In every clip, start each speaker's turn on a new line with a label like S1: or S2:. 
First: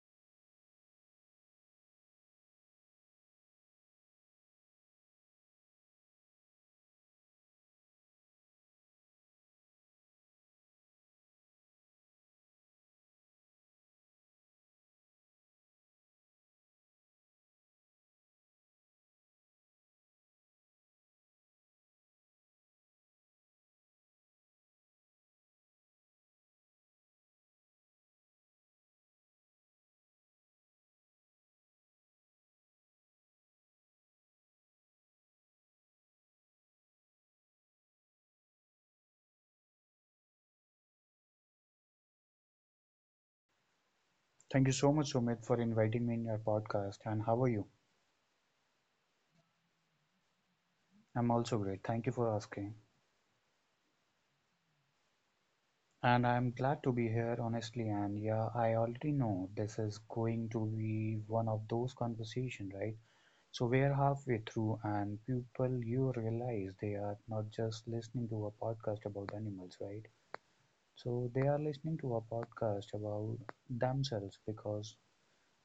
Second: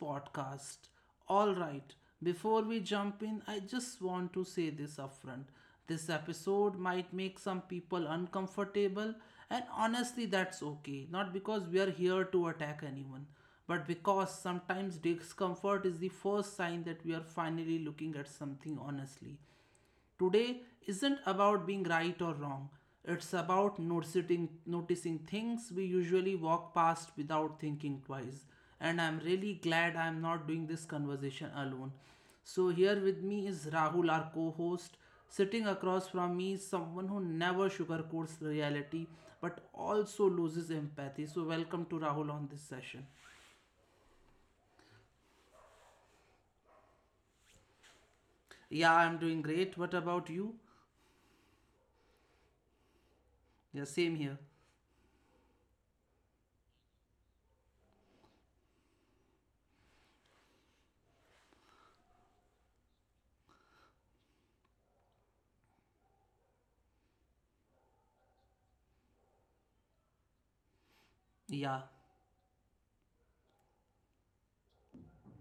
S1: podcast. All right, before we jump in, I just want to say this upfront. This episode might make some people uncomfortable, and honestly, that's okay. Not because we are here to attack anyone, but because sometimes discomfort is the first sign that we are finally looking at something honestly. Today isn't about being right or wrong. It's about noticing things we usually walk past without thinking twice. And I'm really glad I'm not doing this conversation alone. So here with me is Rahul, our co-host. Sitting across from me is someone who never sugarcoats reality but also loses empathy. So welcome to Rahul on this session.
S2: Thank you so much, Sumit, for inviting me in your podcast. And how are you?
S1: Yeah, I'm doing great. What about you?
S2: I'm also great. Thank you for asking.
S1: Yeah, same here.
S2: And I'm glad to be here, honestly. And yeah, I already know this is going to be one of those conversations, right? So we're halfway through, and people, you realize they are not just listening to a podcast about animals, right? So they are listening
S1: Yeah,
S2: to a podcast about themselves because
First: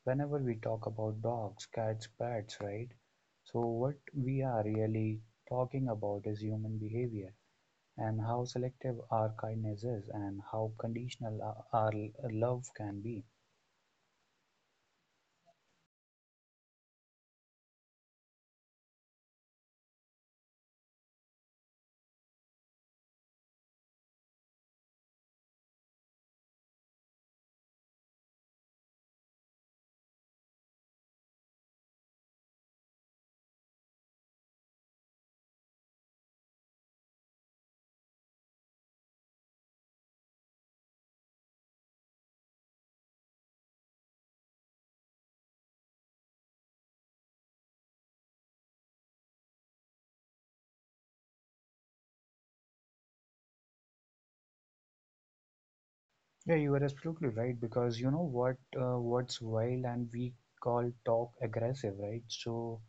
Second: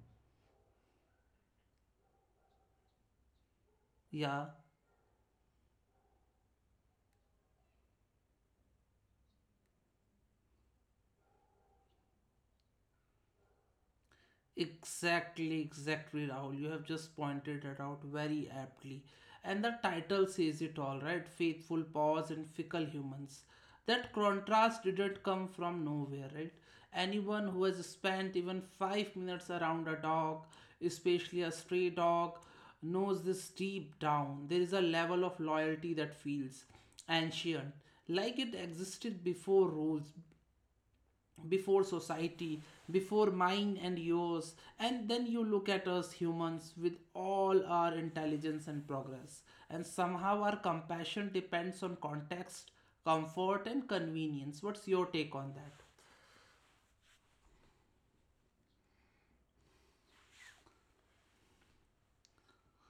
S2: whenever we talk about dogs, cats, pets, right? So what we
S1: yeah.
S2: are really talking about is human behavior and how selective our kindness is and how conditional our love can be.
S1: Exactly, exactly, Rahul. You have just pointed it out very aptly. And the title says it all, right? Faithful paws and fickle humans. That contrast didn't come from nowhere, right? Anyone who has spent even 5 minutes around a dog, especially a stray dog, knows this deep down. There is a level of loyalty that feels ancient, like it existed before rules, before society, before mine and yours, and then you look at us humans with all our intelligence and progress, and somehow our compassion depends on context, comfort, and convenience. What's your take on that?
S2: Yeah, you are absolutely right because you know what, what's wild, and we call talk aggressive, right? So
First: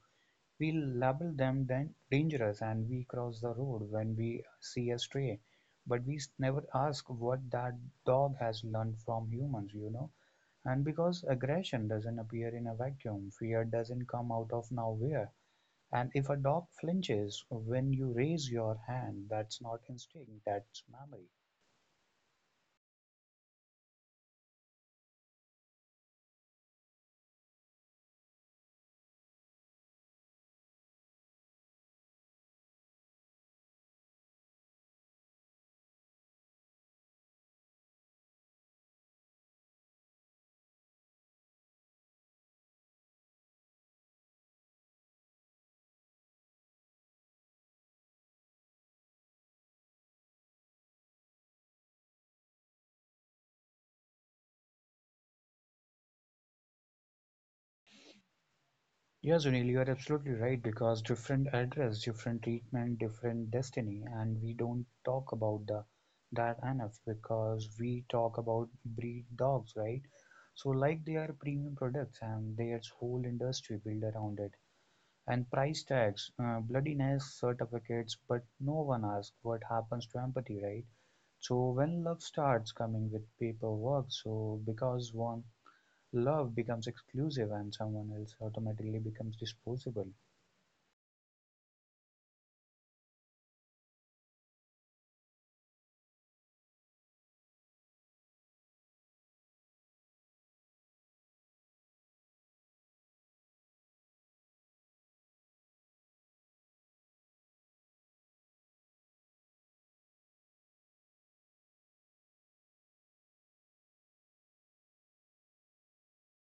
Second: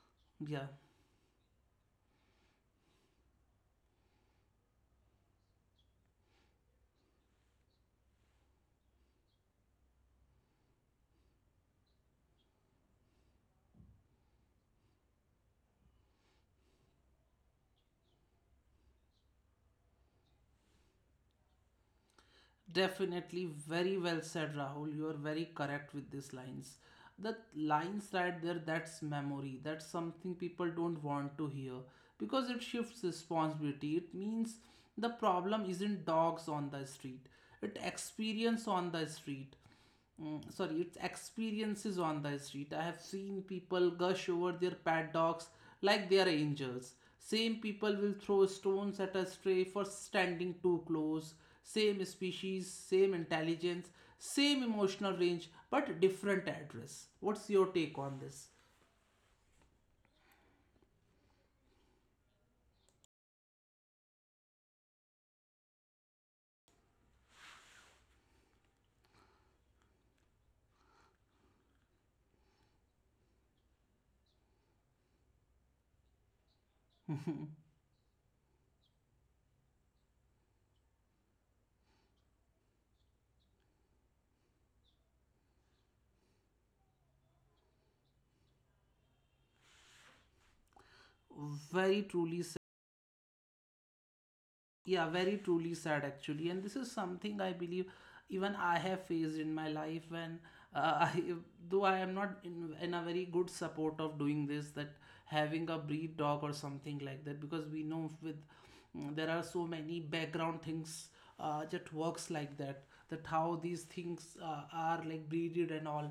S1: Yeah.
S2: we label them then dangerous, and we cross the road when we see a stray, but we never ask what that dog has learned from humans, you know. And because aggression doesn't appear in a vacuum, fear doesn't come out of nowhere. And if a dog flinches when you raise your hand, that's not instinct, that's memory.
S1: Definitely very well said, Rahul. You are very correct with these lines. The lines right there, that's memory. That's something people don't want to hear because it shifts responsibility. It means the problem isn't dogs on the street, it experience on the street, sorry, its experiences on the street. I have seen people gush over their paddocks like they are angels. Same people will throw stones at a stray for standing too close. Same species, same intelligence, same emotional range, but different address. What's your take on this?
S2: Yes, Sunil, you are absolutely right because different address, different treatment, different destiny, and we don't talk about the that enough because we talk about breed dogs, right? So, like they are premium products and there's whole industry built around it. And price tags, bloodiness certificates, but no one asks what happens to empathy, right? So when love starts coming with paperwork, so because one love becomes exclusive and someone else automatically becomes disposable.
S1: Very truly, yeah, very truly sad actually, and this is something I believe, even I have faced in my life when I though I am not in a very good support of doing this, that having a breed dog or something like that, because we know with, there are so many background things that works like that how these things are like breeded and all,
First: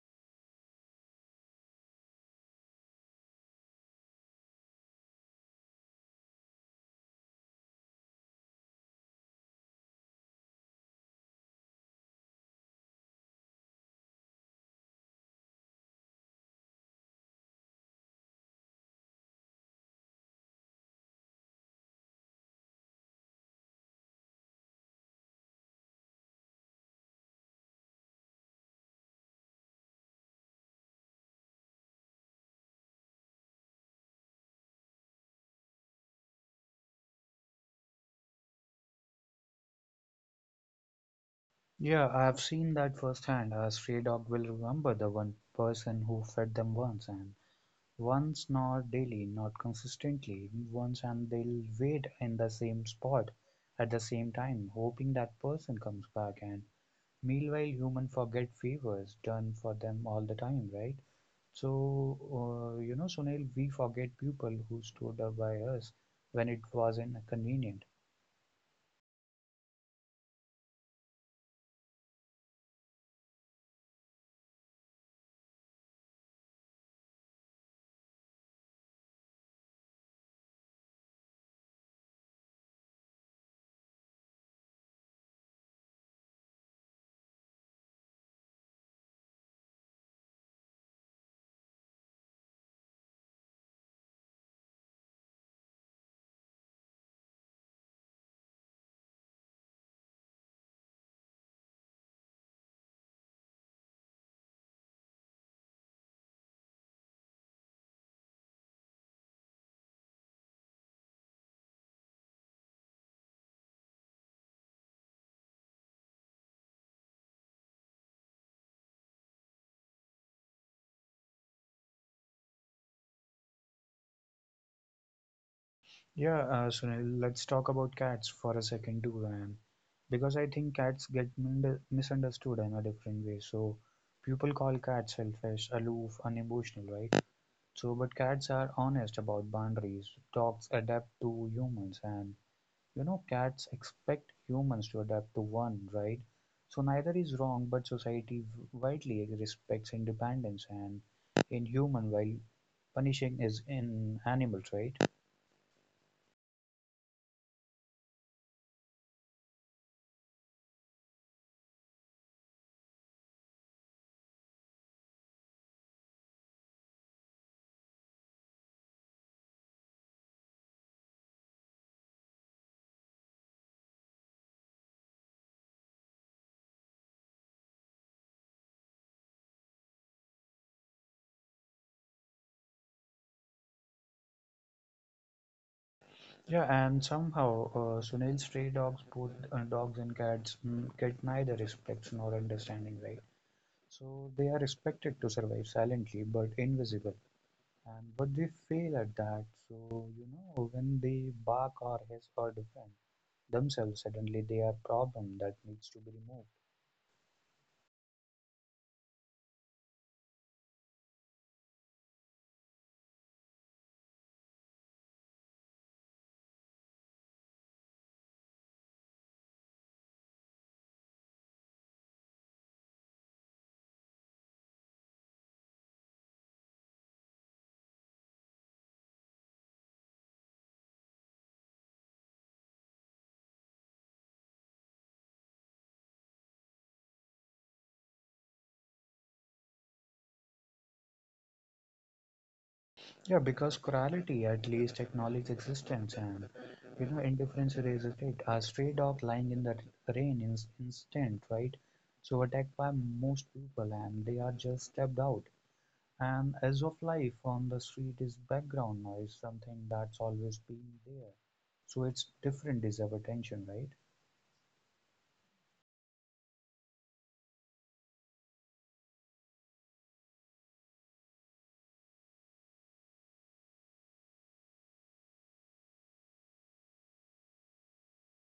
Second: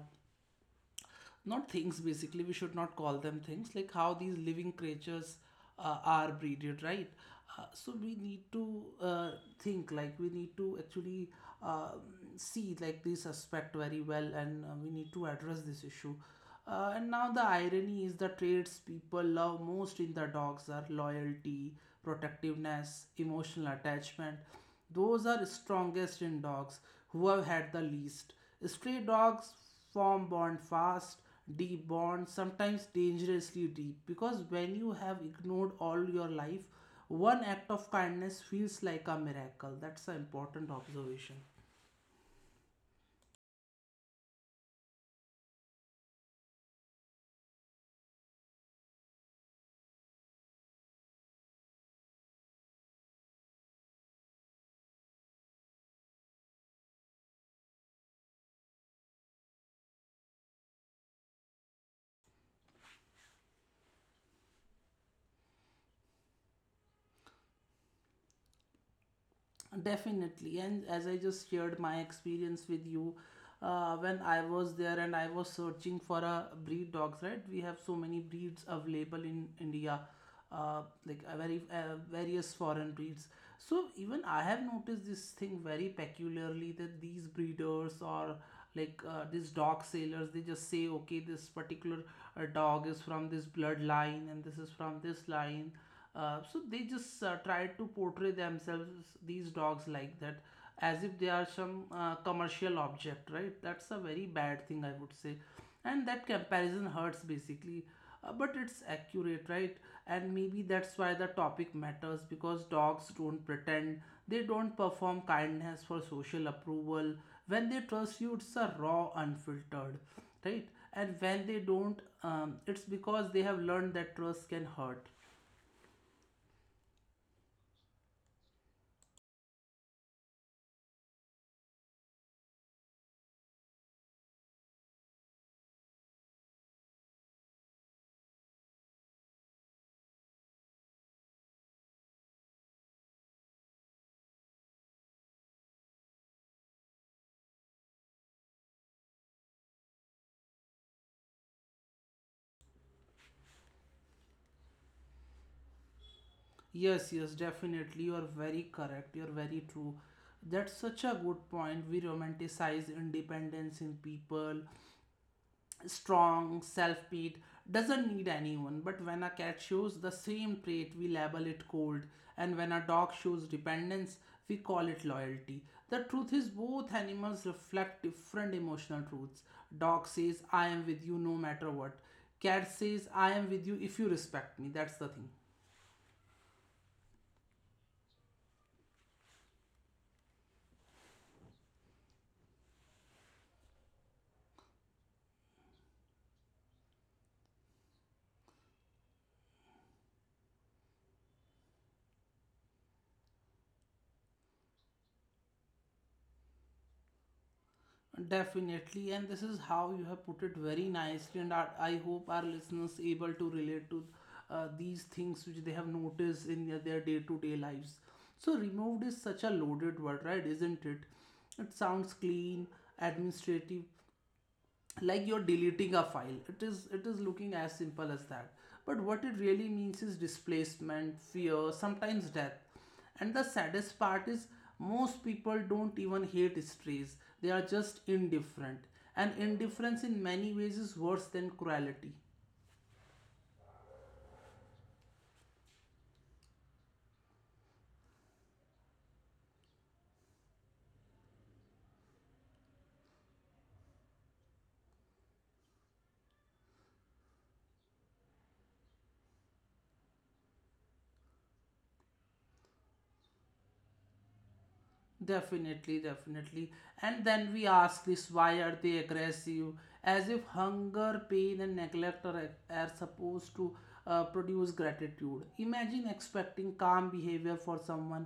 S1: not things, basically we should not call them things, like how these living creatures are breeded, right? So we need to, think, like we need to actually, um see like this aspect very well, and we need to address this issue. And now the irony is, the traits people love most in the dogs are loyalty, protectiveness, emotional attachment. Those are strongest in dogs who have had the least. Stray dogs form bond fast, deep bond, sometimes dangerously deep, because when you have ignored all your life, one act of kindness feels like a miracle. That's an important observation.
S2: Yeah, I've seen that firsthand. A stray dog will remember the one person who fed them once, and once, not daily, not consistently, once, and they'll wait in the same spot at the same time, hoping that person comes back. And meanwhile, human forget favors done for them all the time, right? So, you know, Sunil, we forget people who stood up by us when it wasn't convenient.
S1: Definitely, and as I just shared my experience with you, when I was there and I was searching for a breed dogs, right? We have so many breeds available in India, like a very various foreign breeds. So even I have noticed this thing very peculiarly that these breeders or like, these dog sailors, they just say, okay, this particular dog is from this bloodline and this is from this line. So they just, try to portray themselves, these dogs, like that, as if they are some, commercial object, right? That's a very bad thing, I would say. And that comparison hurts basically. But it's accurate, right? And maybe that's why the topic matters, because dogs don't pretend, they don't perform kindness for social approval. When they trust you, it's a raw, unfiltered, right? And when they don't, it's because they have learned that trust can hurt.
S2: Yeah, Sunil, let's talk about cats for a second too, and because I think cats get misunderstood in a different way. So people call cats selfish, aloof, unemotional, right? So, but cats are honest about boundaries. Dogs adapt to humans, and you know, cats expect humans to adapt to one, right? So neither is wrong, but society widely respects independence and in human while punishing is in animals, right?
S1: Yes, yes, definitely. You are very correct. You're very true. That's such a good point. We romanticize independence in people. Strong, self pity doesn't need anyone. But when a cat shows the same trait, we label it cold. And when a dog shows dependence, we call it loyalty. The truth is, both animals reflect different emotional truths. Dog says, I am with you no matter what. Cat says, I am with you if you respect me. That's the thing.
S2: Yeah, and somehow Sunil's stray dogs, both dogs and cats, get neither respects nor understanding, right? So they are expected to survive silently but invisible. And but they fail at that. So you know, when they bark or hiss or defend themselves, suddenly they are a problem that needs to be removed.
S1: Definitely, and this is how you have put it very nicely, and I hope our listeners able to relate to, these things which they have noticed in their day to day lives. So, removed is such a loaded word, right? Isn't it? It sounds clean, administrative, like you're deleting a file. It is looking as simple as that, but what it really means is displacement, fear, sometimes death. And the saddest part is, most people don't even hate strays, they are just indifferent. And indifference in many ways is worse than cruelty.
S2: Yeah, because cruelty at least acknowledges existence, and you know indifference erases it. A stray dog lying in the rain is instant, right? So attacked by most people, and they are just stepped out. And as of life on the street is background noise, something that's always been there. So it's different deserve attention, right?
S1: Definitely, definitely. And then we ask this, why are they aggressive? As if hunger, pain, and neglect are supposed to, produce gratitude. Imagine expecting calm behavior for someone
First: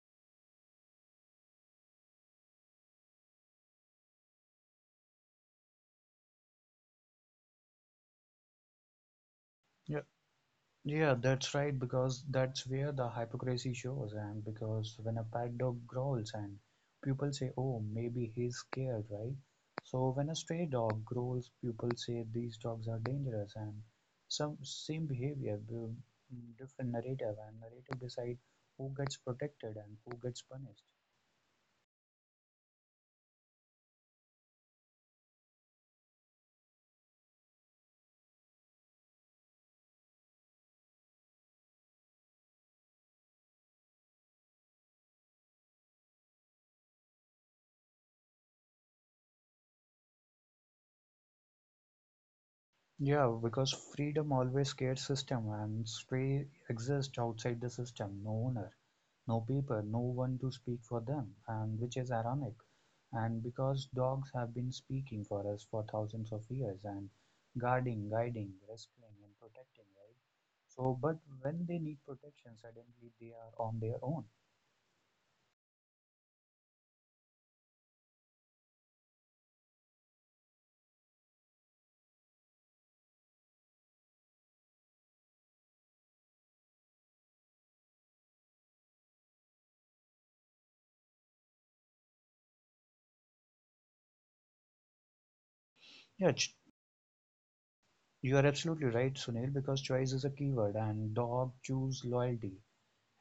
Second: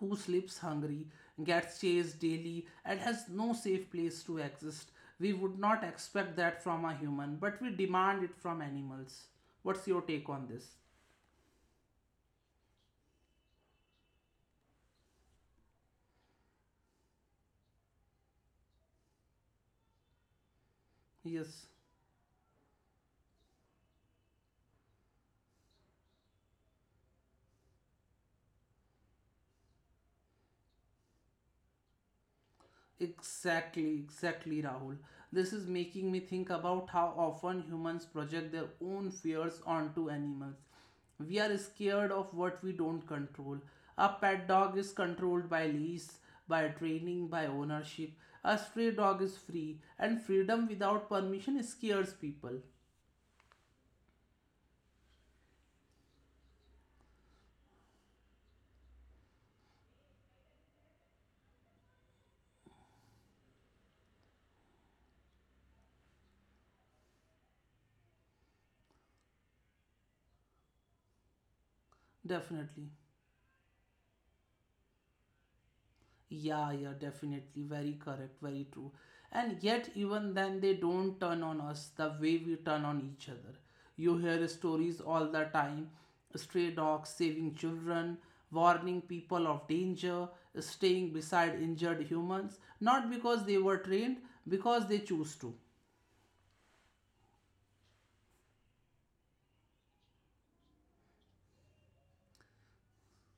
S1: who sleeps hungry, gets chased daily, and has no safe place to exist. We would not expect that from a human, but we demand it from animals.
S2: Yeah.
S1: What's your take on this?
S2: Yeah, that's right, because that's where the hypocrisy shows, and because when a pet dog growls and people say, oh, maybe he's scared, right? So when a stray dog growls, people
S1: Yes.
S2: say these dogs are dangerous, and some same behavior, different narrative, and narrative decide who gets protected and who gets punished.
S1: Exactly, exactly, Rahul. This is making me think about how often humans project their own fears onto animals. We are scared of what we don't control. A pet dog is controlled by lease, by training, by ownership. A stray dog is free, and freedom without permission scares people.
S2: Yeah, because freedom always scares system, and stray exist outside the system, no owner, no people, no one to speak for them, and which is ironic. And because dogs have been speaking for us for thousands of years and guarding, guiding, rescuing, and protecting, right? So, but when they need protection,
S1: Definitely.
S2: suddenly they are on their own.
S1: Yeah, yeah, definitely. Very correct, very true. And yet, even then, they don't turn on us the way we turn on each other. You hear stories all the time, stray dogs saving children, warning people of danger, staying beside injured humans, not because they were trained, because they choose to.
S2: Yeah, ch- you are absolutely right, Sunil, because choice is a keyword, and dog choose loyalty,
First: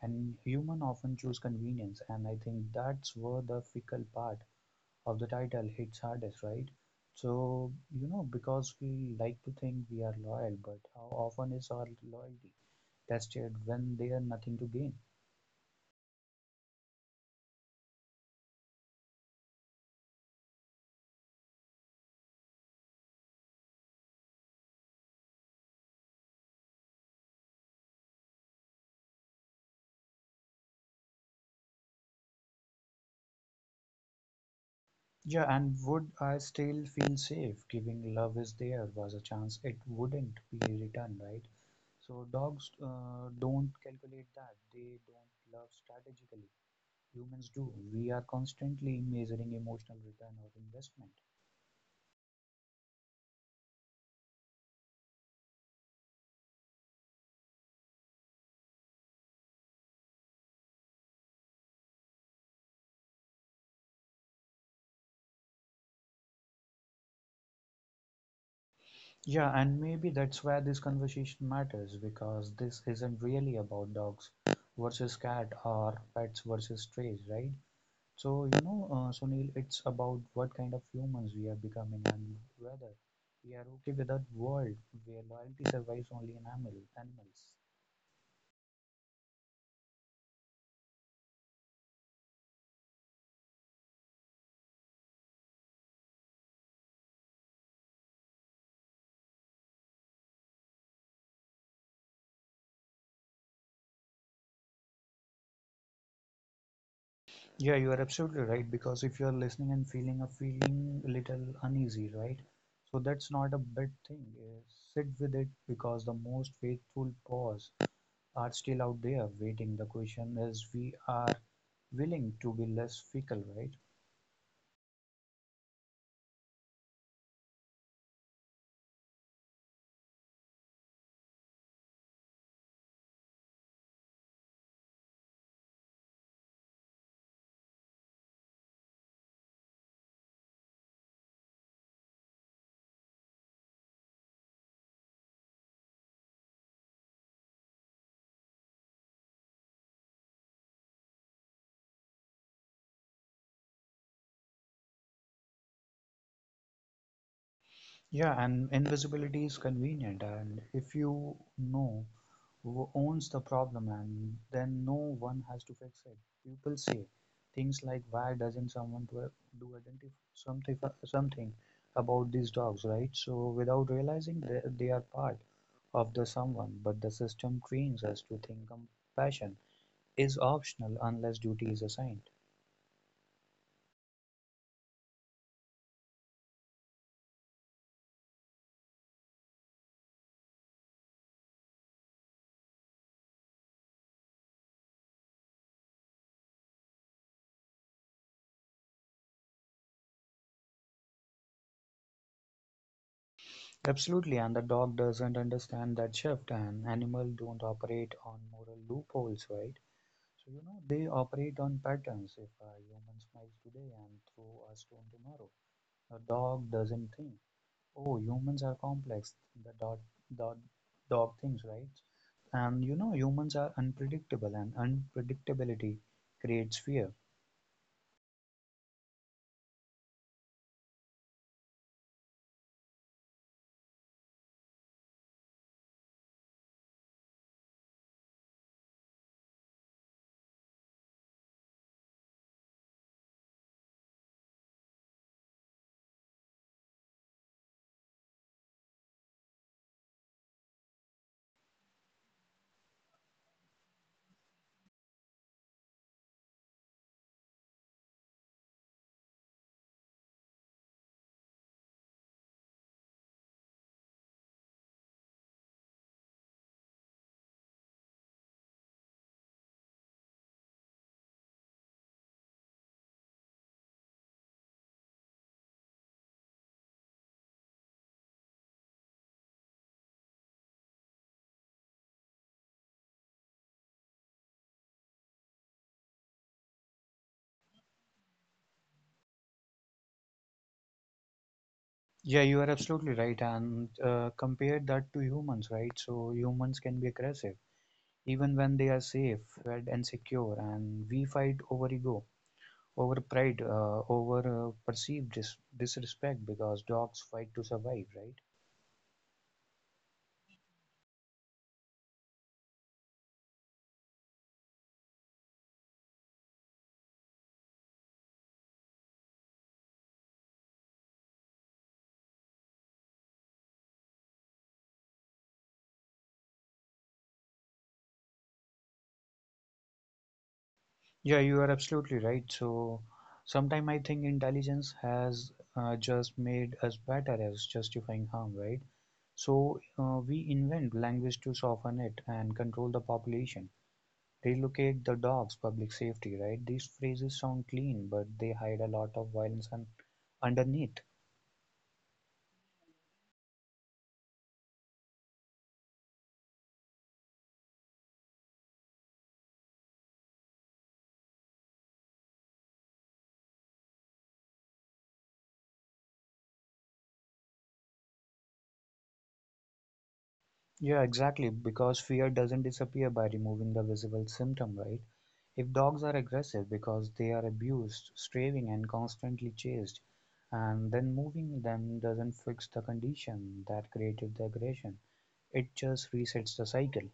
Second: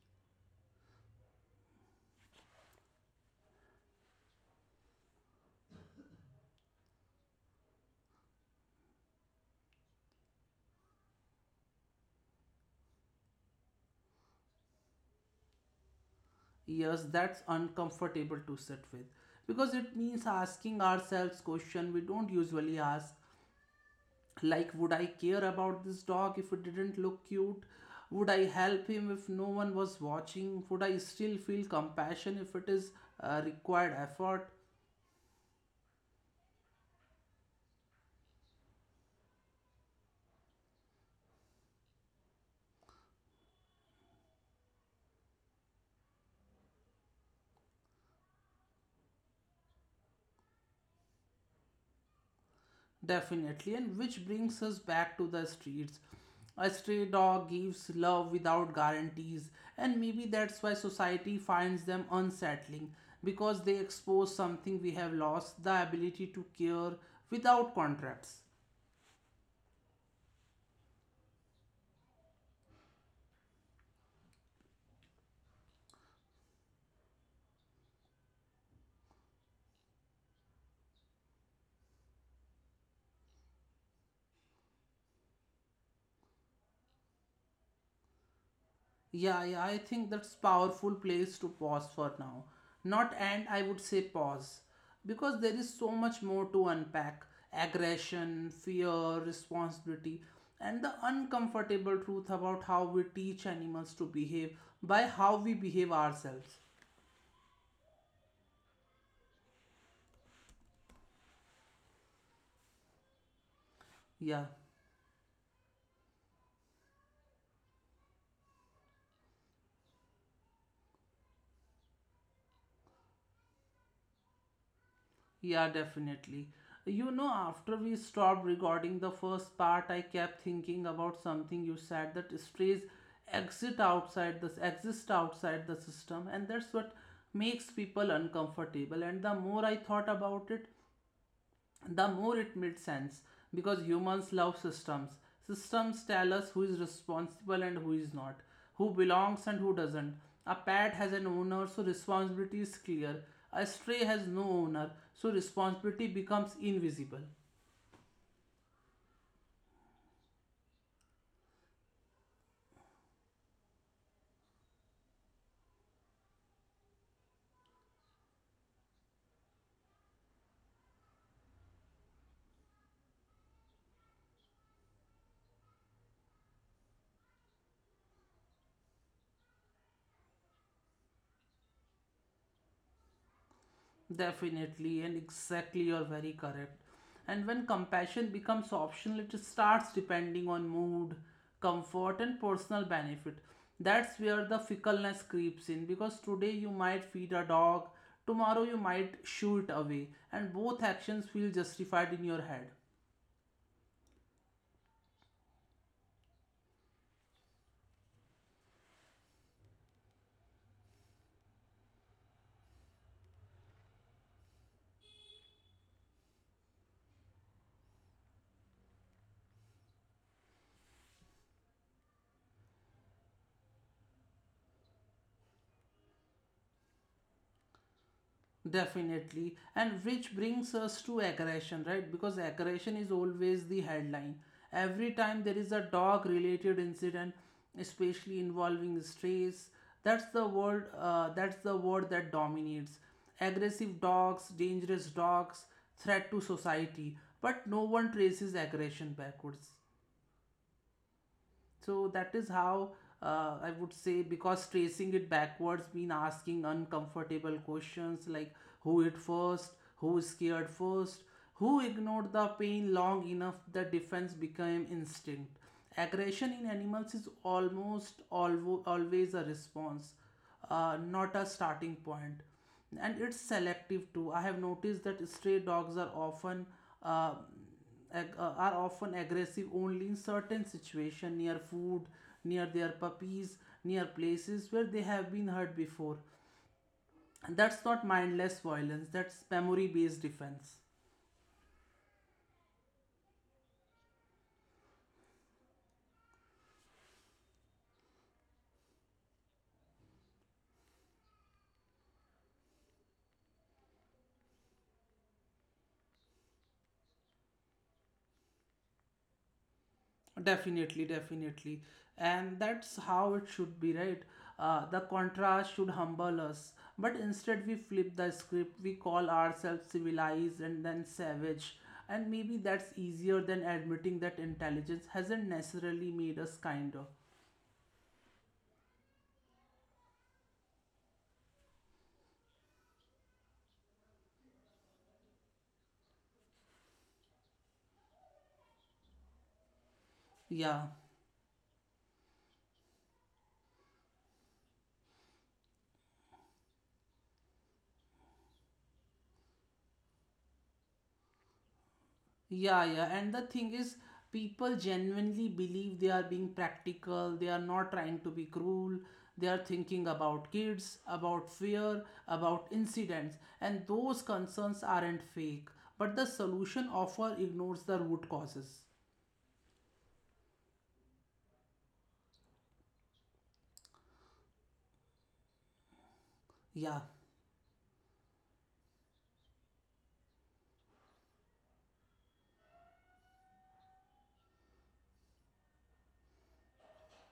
S2: and human often choose convenience, and I think that's where the fickle part of the title hits hardest, right? So, you know, because we like to think we are loyal, but how often is our loyalty tested when they nothing to gain?
S1: Yes, that's uncomfortable to sit with, because it means asking ourselves questions we don't usually ask, like, would I care about this dog if it didn't look cute, would I help him if no one was watching, would I still feel compassion if it is, required effort.
S2: Yeah, and would I still feel safe giving love is there was a chance it wouldn't be returned, right? So dogs don't calculate that. They don't love strategically. Humans do. We are constantly measuring emotional return or investment.
S1: Definitely, and which brings us back to the streets, a stray dog gives love without guarantees. And maybe that's why society finds them unsettling, because they expose something we have lost, the ability to care without contracts.
S2: Yeah, and maybe that's where this conversation matters because this isn't really about dogs versus cat or pets versus strays, right? So, you know, Sunil, it's about what kind of humans we are becoming and whether we are okay with that world where loyalty survives only in animals.
S1: Yeah, yeah, I think that's powerful place to pause for now. Not, and I would say pause, because there is so much more to unpack. Aggression, fear, responsibility, and the uncomfortable truth about how we teach animals to behave by how we behave ourselves.
S2: Yeah, you are absolutely right because if you are listening and feeling a little uneasy, right? So that's not a bad
S1: Yeah.
S2: thing. Sit with it because the most faithful pause are still out there waiting. The question is, we are willing to be less fickle, right?
S1: Yeah, definitely. You know, after we stopped recording the first part, I kept thinking about something you said, that strays exit outside this exist outside the system, and that's what makes people uncomfortable. And the more I thought about it, the more it made sense, because humans love systems. Systems tell us who is responsible and who is not, who belongs and who doesn't. A pet has an owner, so responsibility is clear. A stray has no owner, so responsibility becomes invisible.
S2: Yeah, and invisibility is convenient, and if you know who owns the problem, and then no one has to fix it. People say things like, "Why doesn't someone do, do identify something about these dogs?" Right? So without realizing that they are part of the someone, but the system trains us to think compassion is optional unless duty is assigned.
S1: Definitely, and exactly, you're very correct. And when compassion becomes optional, it starts depending on mood, comfort, and personal benefit. That's where the fickleness creeps in, because today you might feed a dog, tomorrow you might shoo it away, and both actions feel justified in your head.
S2: Absolutely, and the dog doesn't understand that shift, and animals don't operate on moral loopholes, right? So, you know, they operate on patterns. If a human smiles today and throw a stone tomorrow, the dog doesn't think, oh, humans are complex. The dog, dog, dog thinks, right? And you know, humans are unpredictable, and unpredictability creates fear.
S1: Definitely. And which brings us to aggression, right? Because aggression is always the headline. Every time there is a dog related incident, especially involving strays, that's the word that dominates. Aggressive dogs, dangerous dogs, threat to society. But no one traces aggression backwards. So that is how, I would say, because tracing it backwards mean asking uncomfortable questions like, who hit first, who scared first, who ignored the pain long enough the defense became instinct. Aggression in animals is almost always a response, not a starting point. And it's selective too. I have noticed that stray dogs are uh, often aggressive only in certain situations, near food, near their puppies, near places where they have been hurt before. And that's not mindless violence, that's memory based defense.
S2: Yeah, you are absolutely right. And compare that to humans, right? So humans can be aggressive even when they are safe, fed, and secure. And we fight over ego, over pride, over perceived disrespect because dogs fight to survive, right?
S1: Definitely, definitely. And that's how it should be, right? The contrast should humble us. But instead, we flip the script, we call ourselves civilized and then savage. And maybe that's easier than admitting that intelligence hasn't necessarily made us kinder.
S2: Yeah, you are absolutely right. So sometimes I think intelligence has just made us better as justifying harm, right? So we
S1: Yeah.
S2: invent language to soften it and control the population. Relocate the dogs, public safety, right? These phrases sound clean, but they hide a lot of violence underneath.
S1: Yeah, yeah. And the thing is, people genuinely believe they are being practical, they are not trying to be cruel, they are thinking about kids, about fear, about incidents, and those concerns aren't fake. But the solution offer ignores the root causes.
S2: Yeah, exactly. Because fear doesn't disappear by removing the visible symptom, right? If dogs are aggressive
S1: Yeah.
S2: because they are abused, straying, and constantly chased, and then moving them doesn't fix the condition that created the aggression, it just resets the cycle.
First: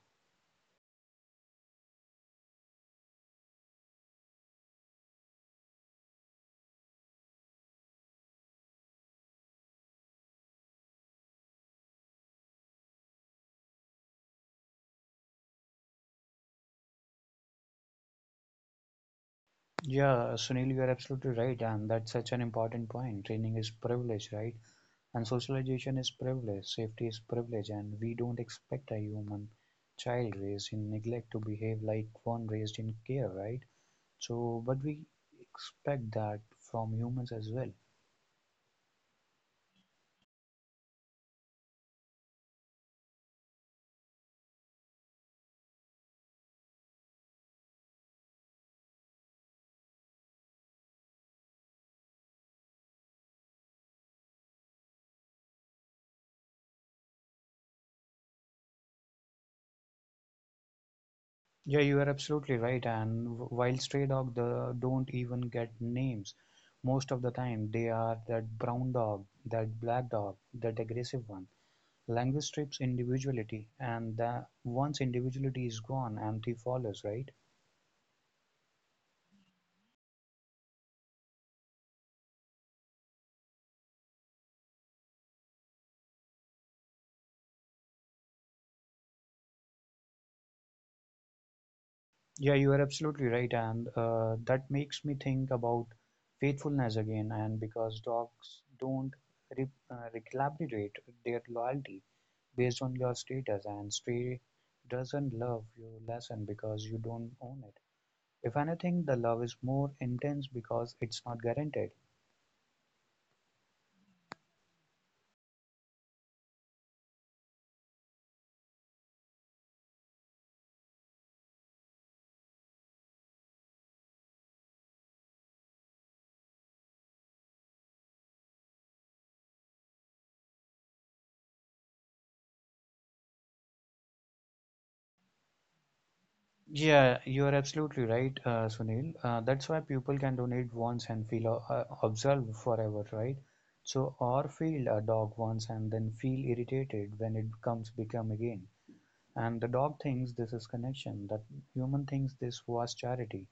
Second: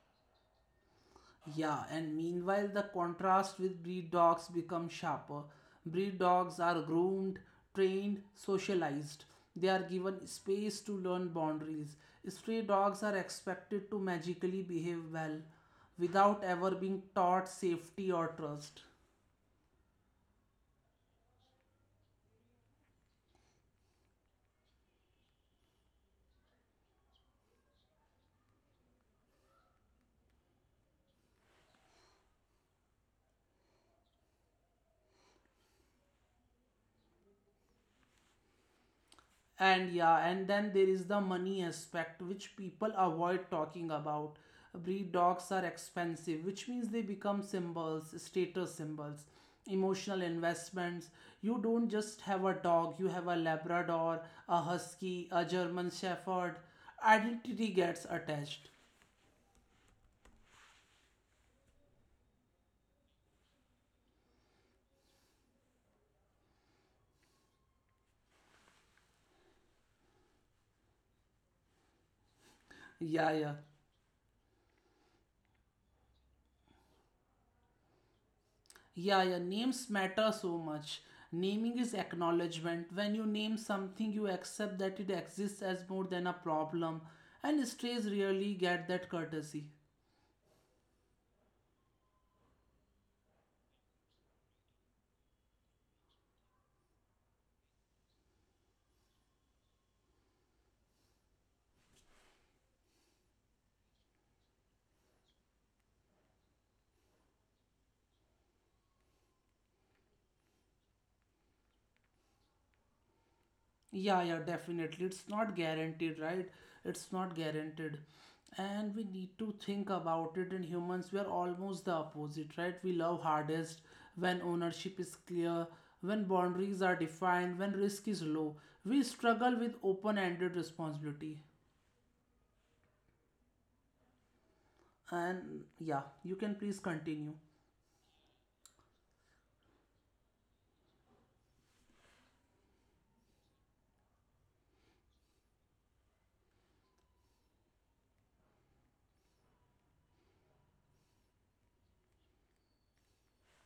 S1: Yeah, and meanwhile, the contrast with breed dogs becomes sharper. Breed dogs are groomed, trained, socialized. They are given space to learn boundaries. Stray dogs are expected to magically behave well without ever being taught safety or trust.
S2: Yeah, Sunil, you are absolutely right, and that's such an important point. Training is privilege, right? And socialization is privilege, safety is privilege, and we don't expect a human child raised in neglect to behave like one raised in care, right? So, but we expect that from humans as well.
S1: And and then there is the money aspect which people avoid talking about. Breed dogs are expensive, which means they become symbols, status symbols, emotional investments. You don't just have a dog, you have a Labrador, a husky, a German shepherd. Identity gets attached.
S2: Yeah, you are absolutely right. And while stray dog, the don't even get names. Most of the time, they are that brown dog, that black dog, that aggressive one. Language strips
S1: yeah
S2: individuality,
S1: yeah
S2: and the, once individuality is gone, empty follows, right?
S1: yeah, yeah, names matter so much. Naming is acknowledgement. When you name something, you accept that it exists as more than a problem, and strays rarely get that courtesy.
S2: Yeah, you are absolutely right, and that makes me think about faithfulness again. And because dogs don't recalibrate their loyalty based on your status, and stray doesn't love you lesson because you don't own it. If anything, the love is more intense because it's not guaranteed.
S1: Yeah, yeah, definitely. It's not guaranteed, right? It's not guaranteed. And we need to think about it. In humans, we are almost the opposite, right? We love hardest when ownership is clear, when boundaries are defined, when risk is low. We struggle with open ended responsibility. And you can please
S2: Yeah,
S1: continue.
S2: you are absolutely right, Sunil. That's why people can donate once and feel observed forever, right? So, or feel a dog once and then feel irritated when it become again. And the dog thinks this is connection, that human thinks this was charity.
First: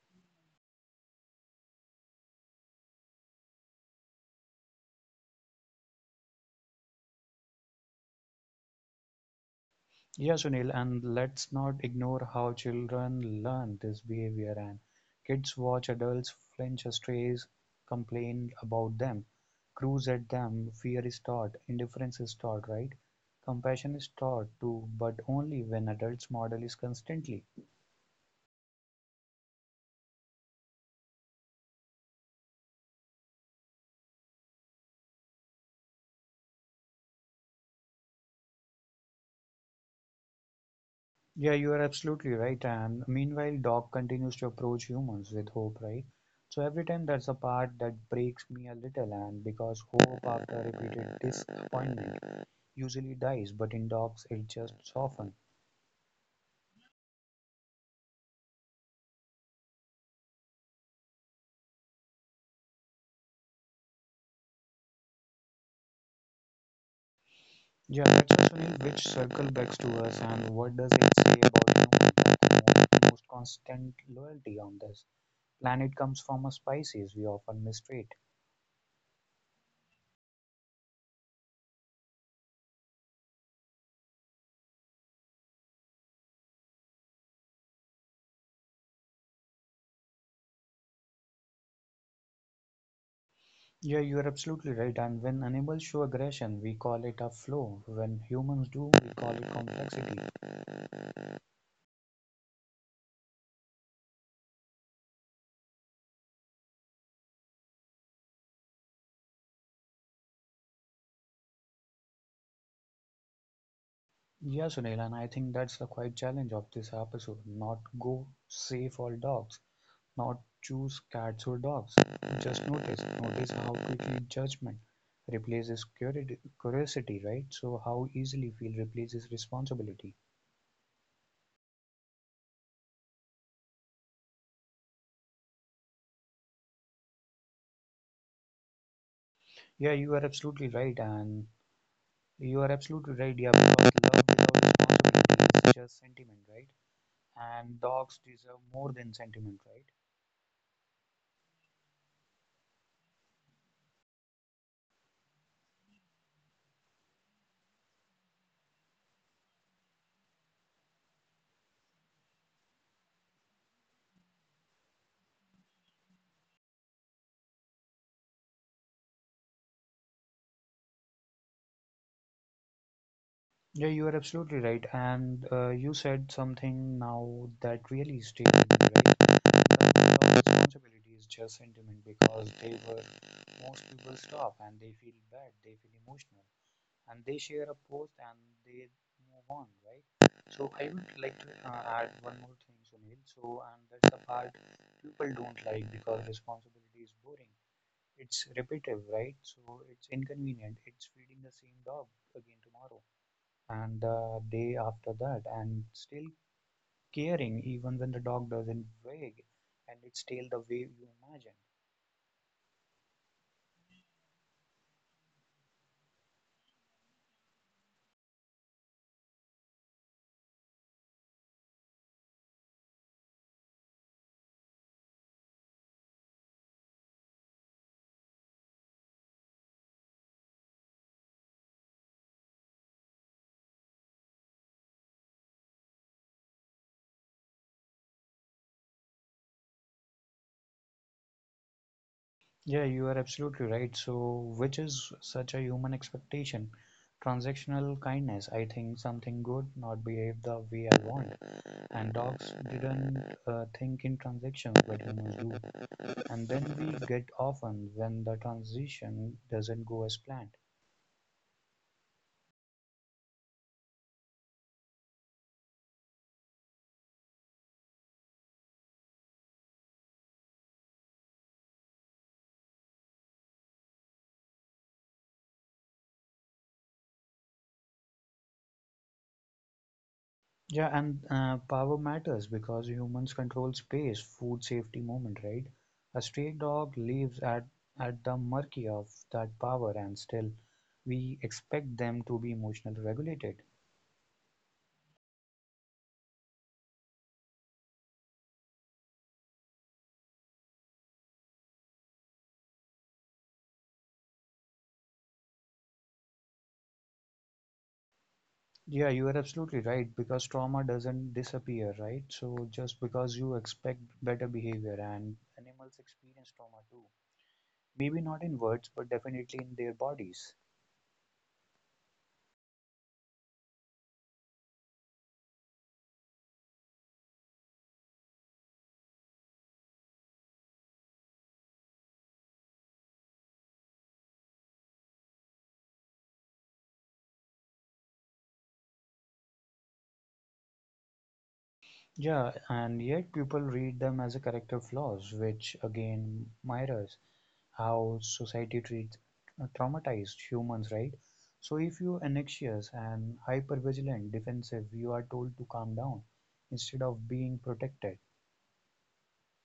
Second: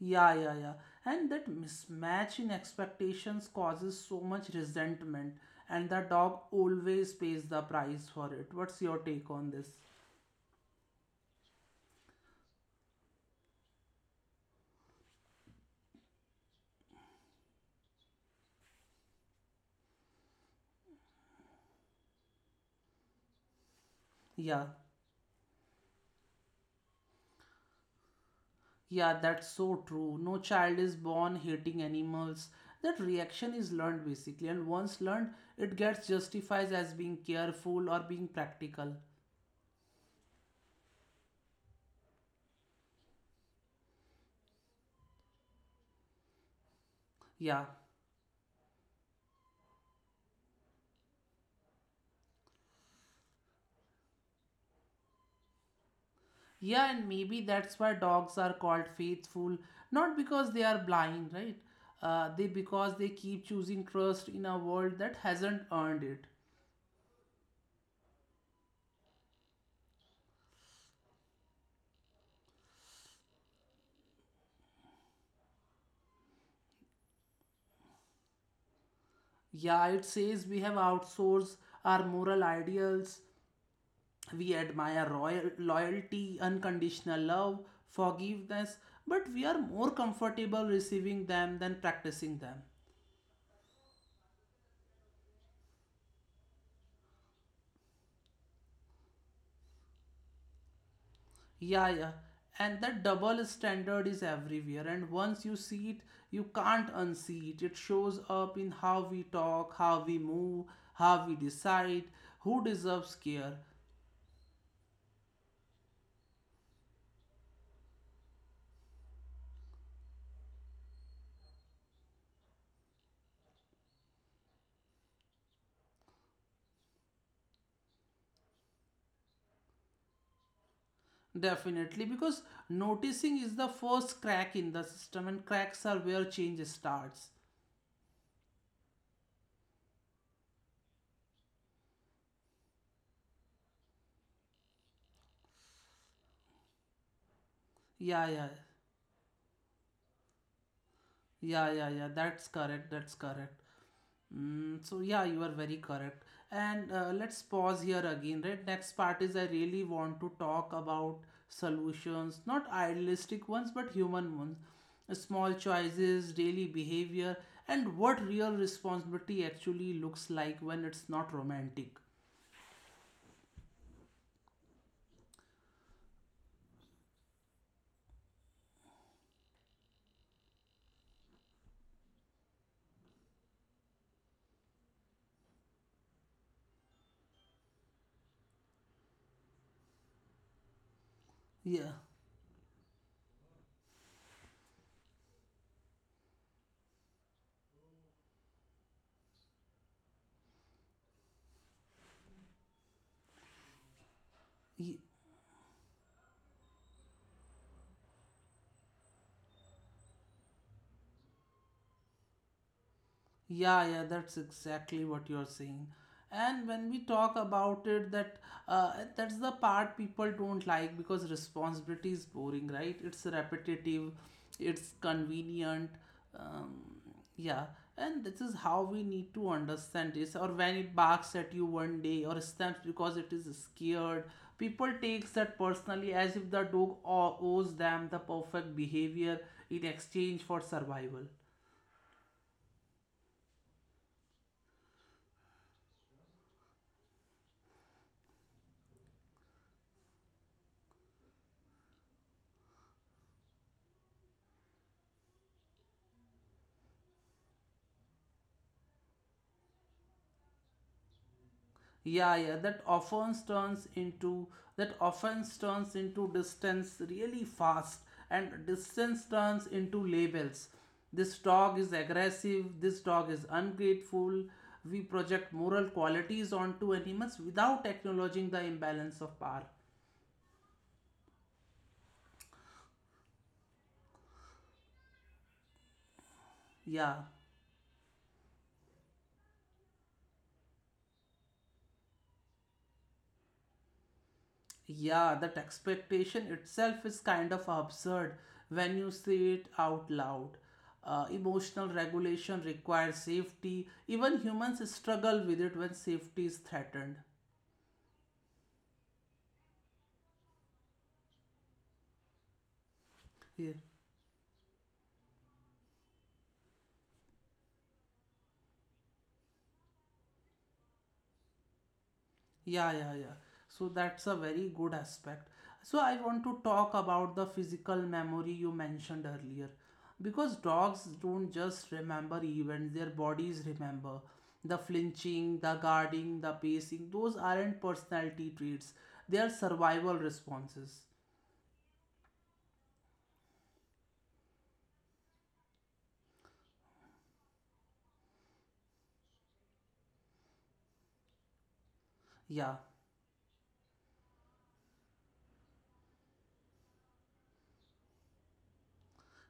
S1: Yeah, and that mismatch in expectations causes so much resentment, and the dog always pays the price for it. What's your take on this?
S2: Yeah, Sunil, and let's not ignore how children learn this behavior. And kids watch adults flinch at strays, complain about them, cruise at them, fear is taught, indifference is taught, right? Compassion is taught
S1: yeah
S2: too, but only when adults model is constantly.
S1: yeah that's so true, no child is born hating animals. That reaction is learned basically, and once learned it gets justified as being careful or being practical.
S2: Yeah, you are absolutely right. And meanwhile, dog continues to approach humans with hope, right? So every time that's a
S1: Yeah.
S2: part that breaks me a little, and because hope after repeated disappointment usually dies, but in dogs it just softens.
S1: Yeah, and maybe that's why dogs are called faithful, not because they are blind, right? They because they keep choosing trust in a world that hasn't earned it.
S2: Yeah, that's something which circle backs to us, and what does it say about human the most constant loyalty on this planet comes from a species we often mistreat.
S1: Yeah, it says we have outsourced our moral ideals. We admire royal loyalty, unconditional love, forgiveness, but we are more comfortable receiving them than practicing them.
S2: Yeah, you are absolutely right. And when animals show aggression, we call it a flaw. When humans do, we call it complexity.
S1: Yeah, yeah. And that double standard is everywhere. And once you see it, you can't unsee it. It shows up in how we talk, how we move, how we decide, who deserves care.
S2: Yeah, Sunil, and I think that's the quite challenge of this episode. Not go save all dogs, not choose cats or dogs, just notice. Notice how quickly judgment replaces curiosity, right? So how easily feel replaces responsibility.
S1: Definitely. Because noticing is the first crack in the system, and cracks are where change starts.
S2: Yeah, you are absolutely right, and you are absolutely right. Yeah, because love without responsibility is just sentiment, right? And dogs
S1: Yeah, yeah.
S2: deserve more than sentiment, right?
S1: Yeah, yeah, yeah. That's correct. That's correct. Mm, so yeah, you are very correct. And let's pause here again, right? Next part is I really want to talk about solutions, not idealistic ones, but human ones. Small choices, daily behavior, and what real responsibility actually looks like when it's not romantic.
S2: Yeah, you are absolutely right. And you said something now that really stayed with me, right? Our responsibility is just sentiment because they were most people stop and they feel bad, they feel emotional, and they share a post and they move on, right? So I would like to add
S1: Yeah.
S2: one more thing, Sunil. So and that's the part people don't like because responsibility is boring. It's repetitive, right? So it's inconvenient. It's feeding the same dog again tomorrow and the day after that, and still caring even when the dog doesn't wag and its tail the way you imagine.
S1: Yeah, yeah, that's exactly what you're saying. And when we talk about it, that's the part people don't like because responsibility is boring, right? It's repetitive, it's convenient. Um, yeah, and this is how we need to understand this. Or when it barks at you one day or stamps because it is scared, people takes that personally as if the dog owes them the perfect behavior in exchange for survival.
S2: Yeah, you are absolutely right. So, which is such a human expectation? Transactional kindness. I think something good, not behave the way I want. And dogs didn't think in transactions, but humans do. And then we get often when the transition doesn't go as planned.
S1: Yeah, yeah, that often turns into distance really fast, and distance turns into labels. This dog is aggressive, this dog is ungrateful. We project moral qualities onto animals without acknowledging the imbalance of power.
S2: Yeah, and power matters because humans control space, food safety moment, right? A stray dog lives
S1: Yeah.
S2: at the mercy of that power, and still we expect them to be emotionally regulated.
S1: Yeah, that expectation itself is kind of absurd when you say it out loud. Emotional regulation requires safety. Even humans struggle with it when safety is threatened.
S2: Yeah, you are absolutely right because trauma doesn't disappear, right? So just because you expect
S1: Yeah.
S2: better behavior, and animals experience trauma too. Maybe not in words, but definitely in their bodies.
S1: Yeah, yeah, yeah. So that's a very good aspect. So I want to talk about the physical memory you mentioned earlier. Because dogs don't just remember events, their bodies remember. The flinching, the guarding, the pacing, those aren't personality traits. They are survival responses.
S2: Yeah, and yet people read them as a character flaws, which again mirrors how society treats traumatized humans, right? So if you anxious
S1: Yeah,
S2: and hypervigilant, defensive, you are told to calm down instead of being protected.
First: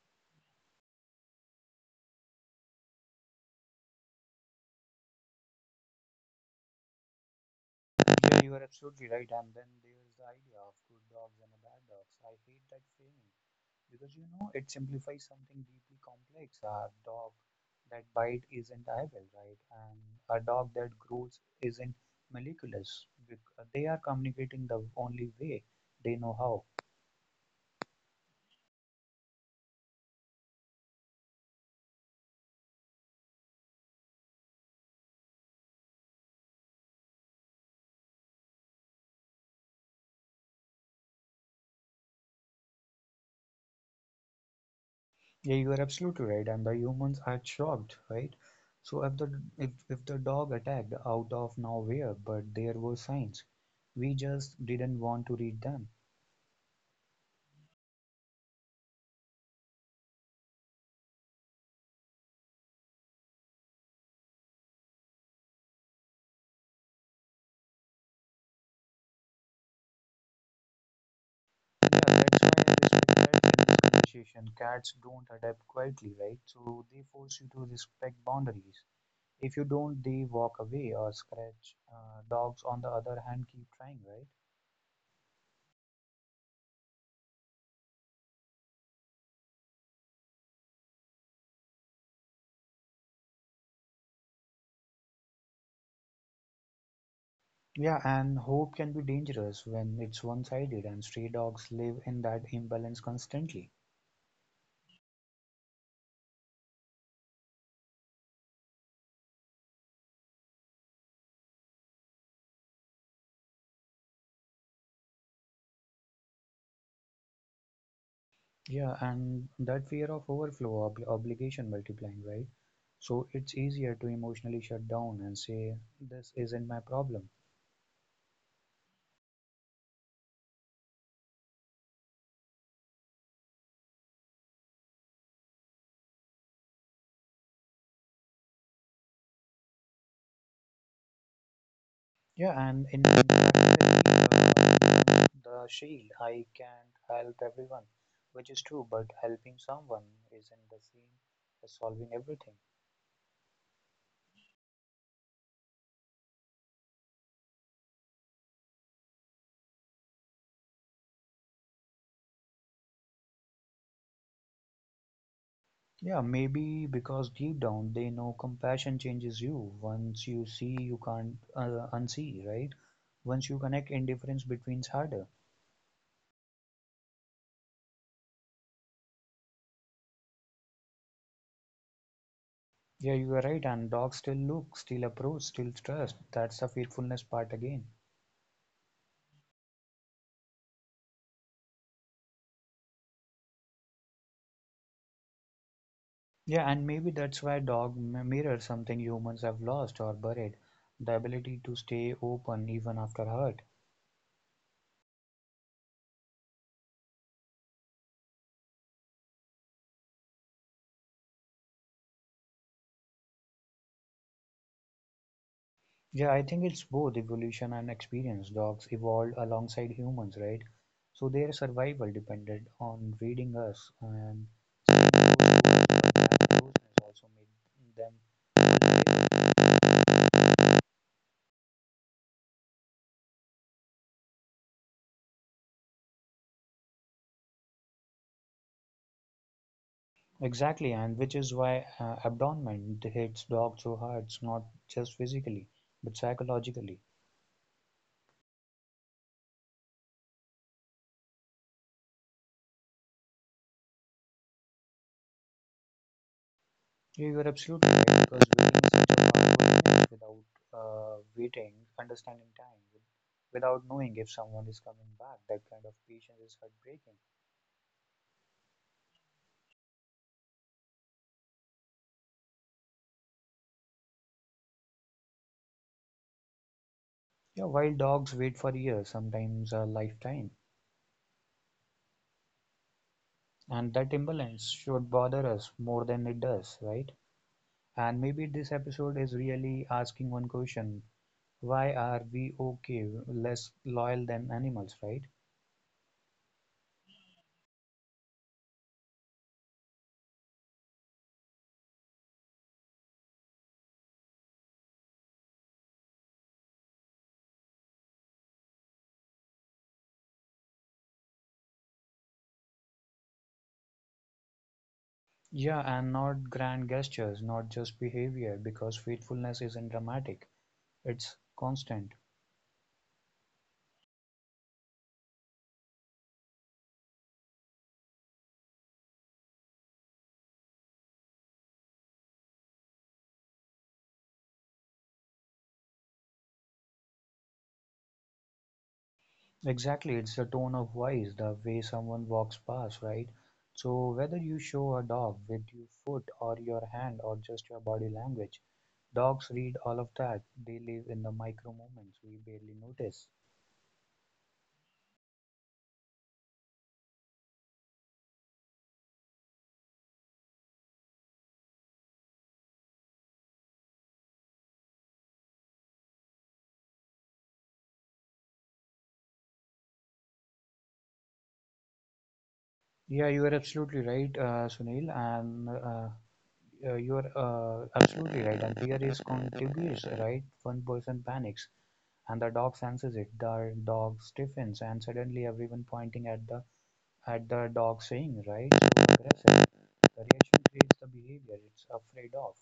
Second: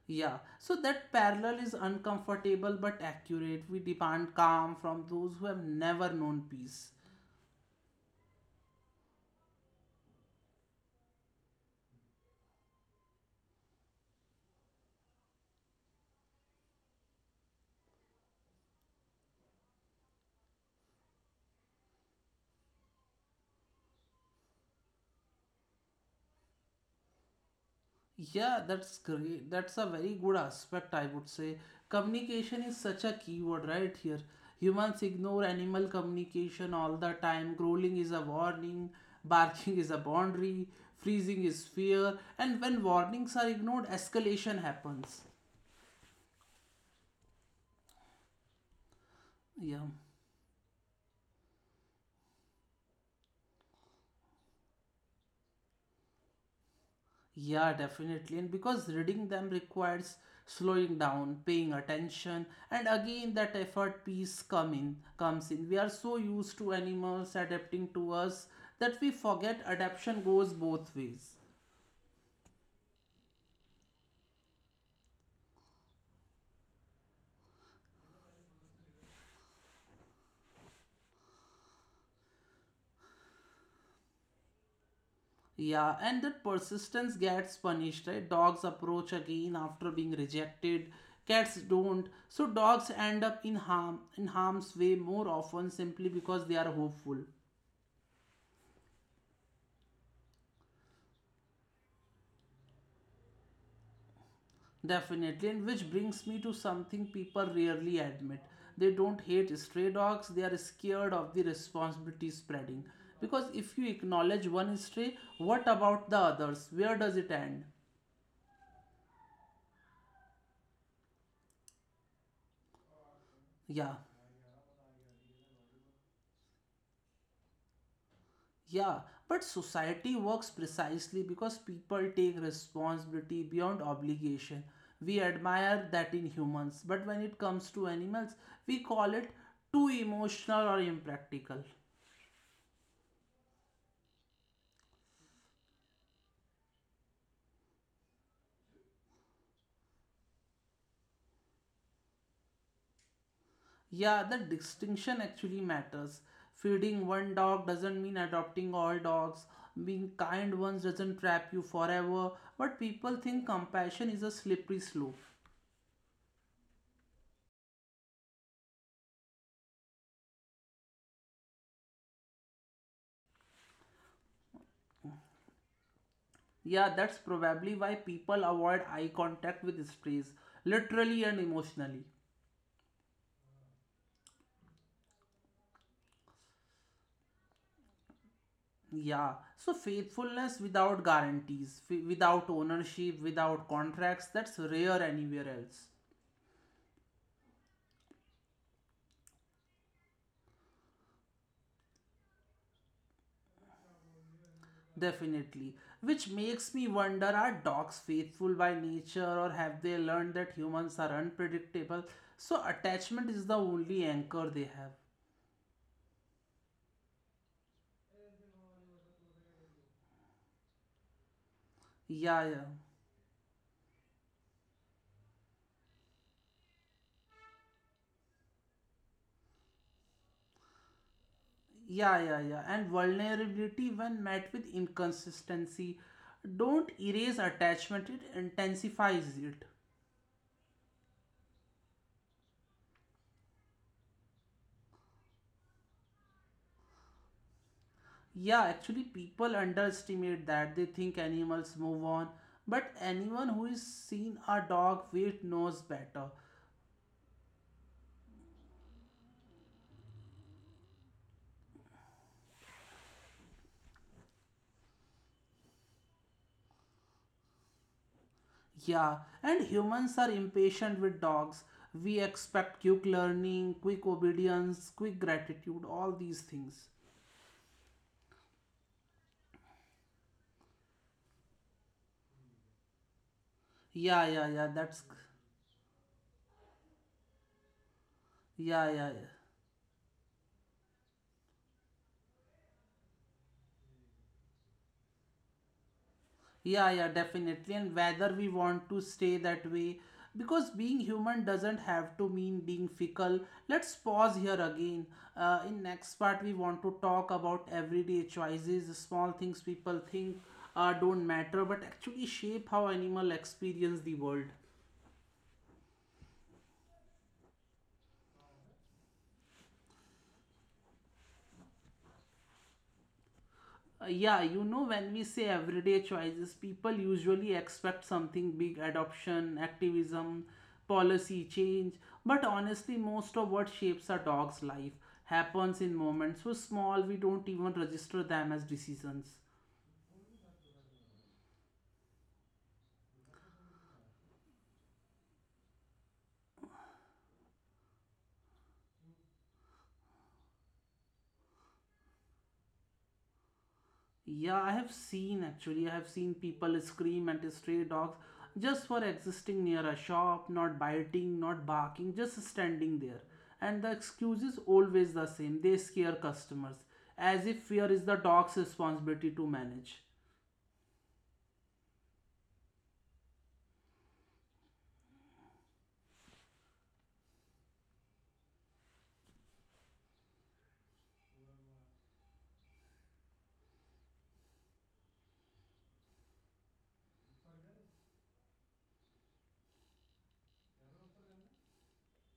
S1: yeah. So that parallel is uncomfortable but accurate. We demand calm from those who have never known peace.
S2: Yeah, you are absolutely right. And then there's the idea of good dogs and bad dogs. I hate that framing because you know it simplifies something deeply complex. A dog that bite isn't evil, right? And a dog that growls isn't malicious. They are communicating the only way they know how.
S1: Yeah, that's great. That's a very good aspect, I would say. Communication is such a keyword right here. Humans ignore animal communication all the time. Growling is a warning, barking is a boundary, freezing is fear, and when warnings are ignored, escalation happens.
S2: Yeah, you are absolutely right, and the humans are shocked, right? So if the
S1: Yeah.
S2: if the dog attacked out of nowhere, but there were signs, we just didn't want to read them.
S1: Yeah, definitely. And because reading them requires slowing down, paying attention, and again that effort piece comes in. We are so used to animals adapting to us that we forget adaptation goes both ways.
S2: Yeah, that's why I respect cats in this conversation. Cats don't adapt quietly, right? So they force you to respect boundaries. If you don't, they walk away or scratch. Dogs, on the other hand, keep trying, right?
S1: Yeah, and that persistence gets punished, right? Dogs approach again after being rejected, cats don't. So dogs end up in harm's way more often simply because they are hopeful.
S2: Yeah, and hope can be dangerous when it's one-sided, and stray dogs live in that imbalance constantly.
S1: Definitely, and which brings me to something people rarely admit. They don't hate stray dogs, they are scared of the responsibility spreading. Because if you acknowledge one stray, what about the others? Where does it end?
S2: Yeah, and that fear of overflow, obligation multiplying, right? So it's
S1: Yeah,
S2: easier to emotionally shut down and say, this isn't my problem.
S1: yeah, but society works precisely because people take responsibility beyond obligation. We admire that in humans, but when it comes to animals, we call it too emotional or impractical.
S2: Yeah, and in my the shield, I can't help everyone, which is true, but helping someone isn't the same as solving everything.
S1: Yeah, the distinction actually matters. Feeding one dog doesn't mean adopting all dogs. Being kind once doesn't trap you forever. But people think compassion is a slippery slope.
S2: Yeah, maybe because deep down they know compassion changes you. Once you see, you can't unsee, right? Once you connect, indifference between's harder.
S1: Yeah, that's probably why people avoid eye contact with strays, literally and emotionally.
S2: Yeah, you are right. And dogs still look, still approach, still trust. That's the fearfulness part again.
S1: Yeah, so faithfulness without guarantees, without ownership, without contracts, that's rare anywhere else.
S2: Yeah, and maybe that's why dog mirrors something humans have lost or buried, the ability to stay open even after hurt.
S1: Definitely. Which makes me wonder, are dogs faithful by nature or have they learned that humans are unpredictable? So attachment is the only anchor they have.
S2: Yeah, I think it's both evolution and experience. Dogs evolved alongside humans, right? So their survival
S1: Yeah, yeah.
S2: depended on reading us, and that closeness also made them.
S1: Yeah, yeah, yeah. And vulnerability when met with inconsistency. Don't erase attachment, it intensifies it.
S2: Exactly, and which is why abandonment hits dogs so hard. It's not just physically, but psychologically.
S1: Yeah, actually, people underestimate that. They think animals move on. But anyone who has seen a dog wait knows better.
S2: Yeah, you're absolutely right because waiting is such a powerful thing without waiting, understanding time, without knowing if someone is coming back. That kind of patience is heartbreaking.
S1: Yeah, and humans are impatient with dogs. We expect quick learning, quick obedience, quick gratitude, all these things.
S2: Yeah, while dogs wait for years, sometimes a lifetime, and that
S1: Yeah, yeah,
S2: imbalance
S1: yeah, that's.
S2: should bother us more than it does, right? And maybe this
S1: Yeah, yeah,
S2: episode
S1: yeah.
S2: is really asking one question. Why are we okay, less loyal than animals, right?
S1: Yeah, yeah, definitely. And whether we want to stay that way, because being human doesn't have to mean being fickle. Let's pause here again. In next part, we want to talk about everyday choices, small things people think don't matter, but actually shape how animal experience the world.
S2: Yeah, and not grand gestures, not just behavior, because faithfulness isn't dramatic, it's constant.
S1: Yeah, you know, when we say everyday choices, people usually expect something big, adoption, activism, policy change. But honestly, most of what shapes a dog's life happens in moments so small we don't even register them as decisions.
S2: Exactly, it's the tone of voice, the way someone walks past, right? So, whether you show a dog with your foot or your hand or just your body language, dogs read all of that. They live in the micro moments we barely notice.
S1: Yeah, I have seen actually. I have seen people scream at stray dogs just for existing near a shop, not biting, not barking, just standing there. And the excuse is always the same, they scare customers, as if fear is the dog's responsibility to manage.
S2: Yeah, you are absolutely right, Sunil. And you are absolutely right. And fear is contagious, right? One person panics, and the dog senses it. The dog stiffens, and suddenly everyone pointing at the dog, saying, "Right, so aggressive." The reaction creates the behavior it's afraid of.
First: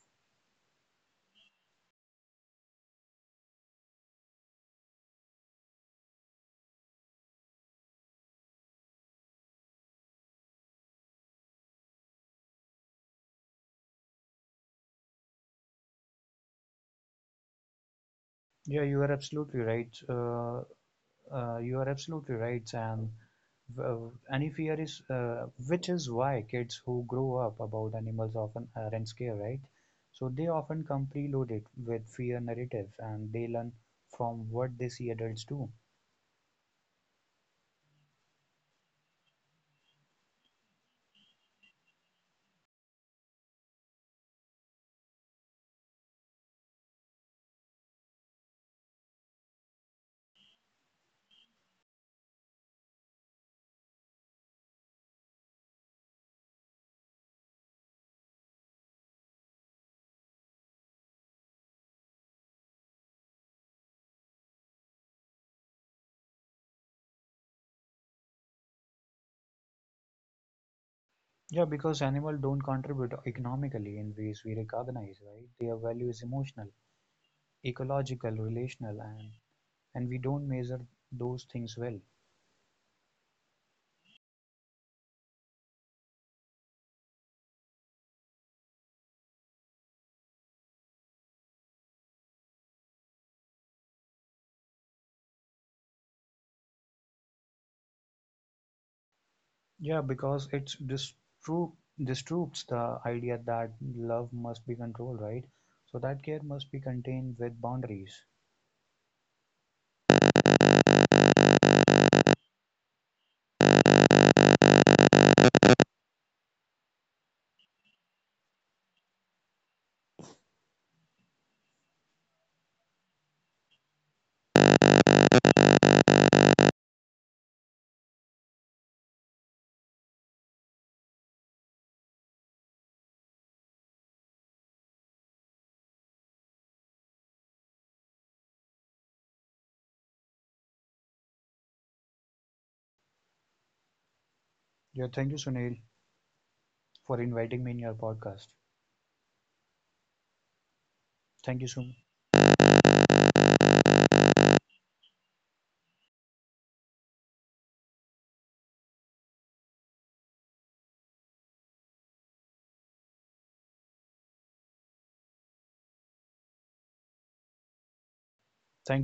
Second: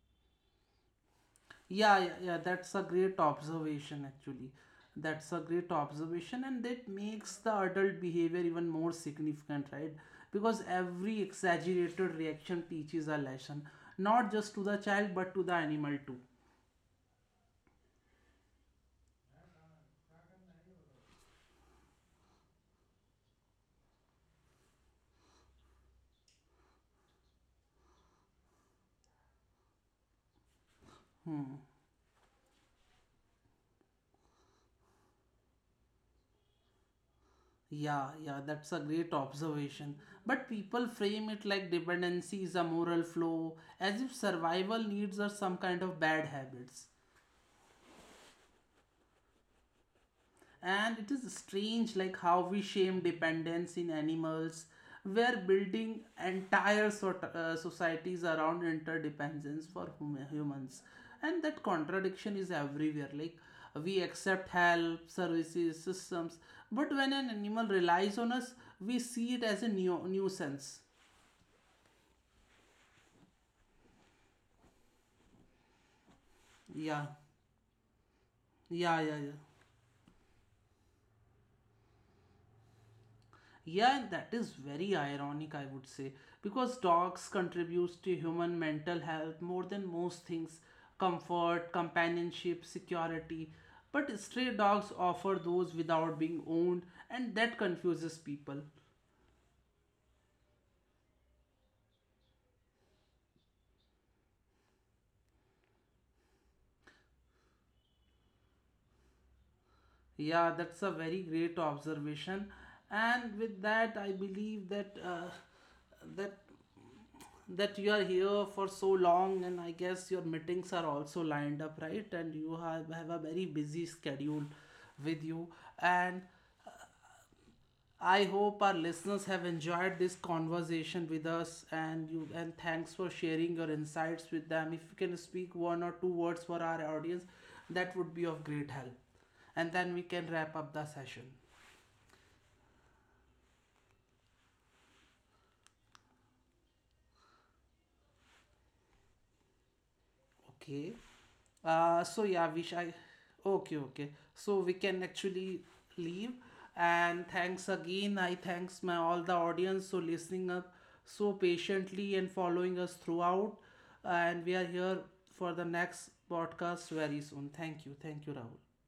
S1: Yeah, yeah, yeah, that's a great observation actually. That's a great observation, and that makes the adult behavior even more significant, right? Because every exaggerated reaction teaches a lesson, not just to the child but to the animal too.
S2: Yeah, you are absolutely right. You are absolutely right, and. Well, any fear is which is why kids who grow up about animals often aren't scared, right? So they often come preloaded with fear narratives, and they learn from what they see adults do.
S1: Yeah, yeah, that's a great observation. But people frame it like dependency is a moral flaw, as if survival needs are some kind of bad habits. And it is strange like how we shame dependence in animals. We're building entire societies around interdependence for humans. And that contradiction is everywhere. Like we accept help, services, systems, but when an animal relies on us, we see it as a nuisance.
S2: Yeah, because animals don't contribute economically in ways we recognize, right? Their value is emotional,
S1: Yeah,
S2: ecological, relational,
S1: yeah, yeah,
S2: and
S1: yeah.
S2: and we don't measure those things well.
S1: Yeah, and that is very ironic, I would say, because dogs contributes to human mental health more than most things, comfort, companionship, security. But stray dogs offer those without being owned, and that confuses people.
S2: Yeah, because it's distru disputes the idea that love must be controlled, right? So that care must be contained with boundaries.
S1: Yeah, that's a very great observation. And with that, I believe that that that you are here for so long, and I guess your meetings are also lined up, right, and you have a very busy schedule with you, and I hope our listeners have enjoyed this conversation with us and you, and thanks for sharing your insights with them. If you can speak one or two words for our audience, that would be of great help, and then we can wrap up the session.
S2: Yeah, thank you, Sunil, for inviting me in your podcast.
S1: Okay.
S2: Thank you so,
S1: So yeah, we I. Okay, okay. So we can actually leave. And thanks again. I thanks my all the audience for listening up so patiently and following us throughout. And we are here for the next podcast very soon. Thank you. Thank you,
S2: thank
S1: Rahul.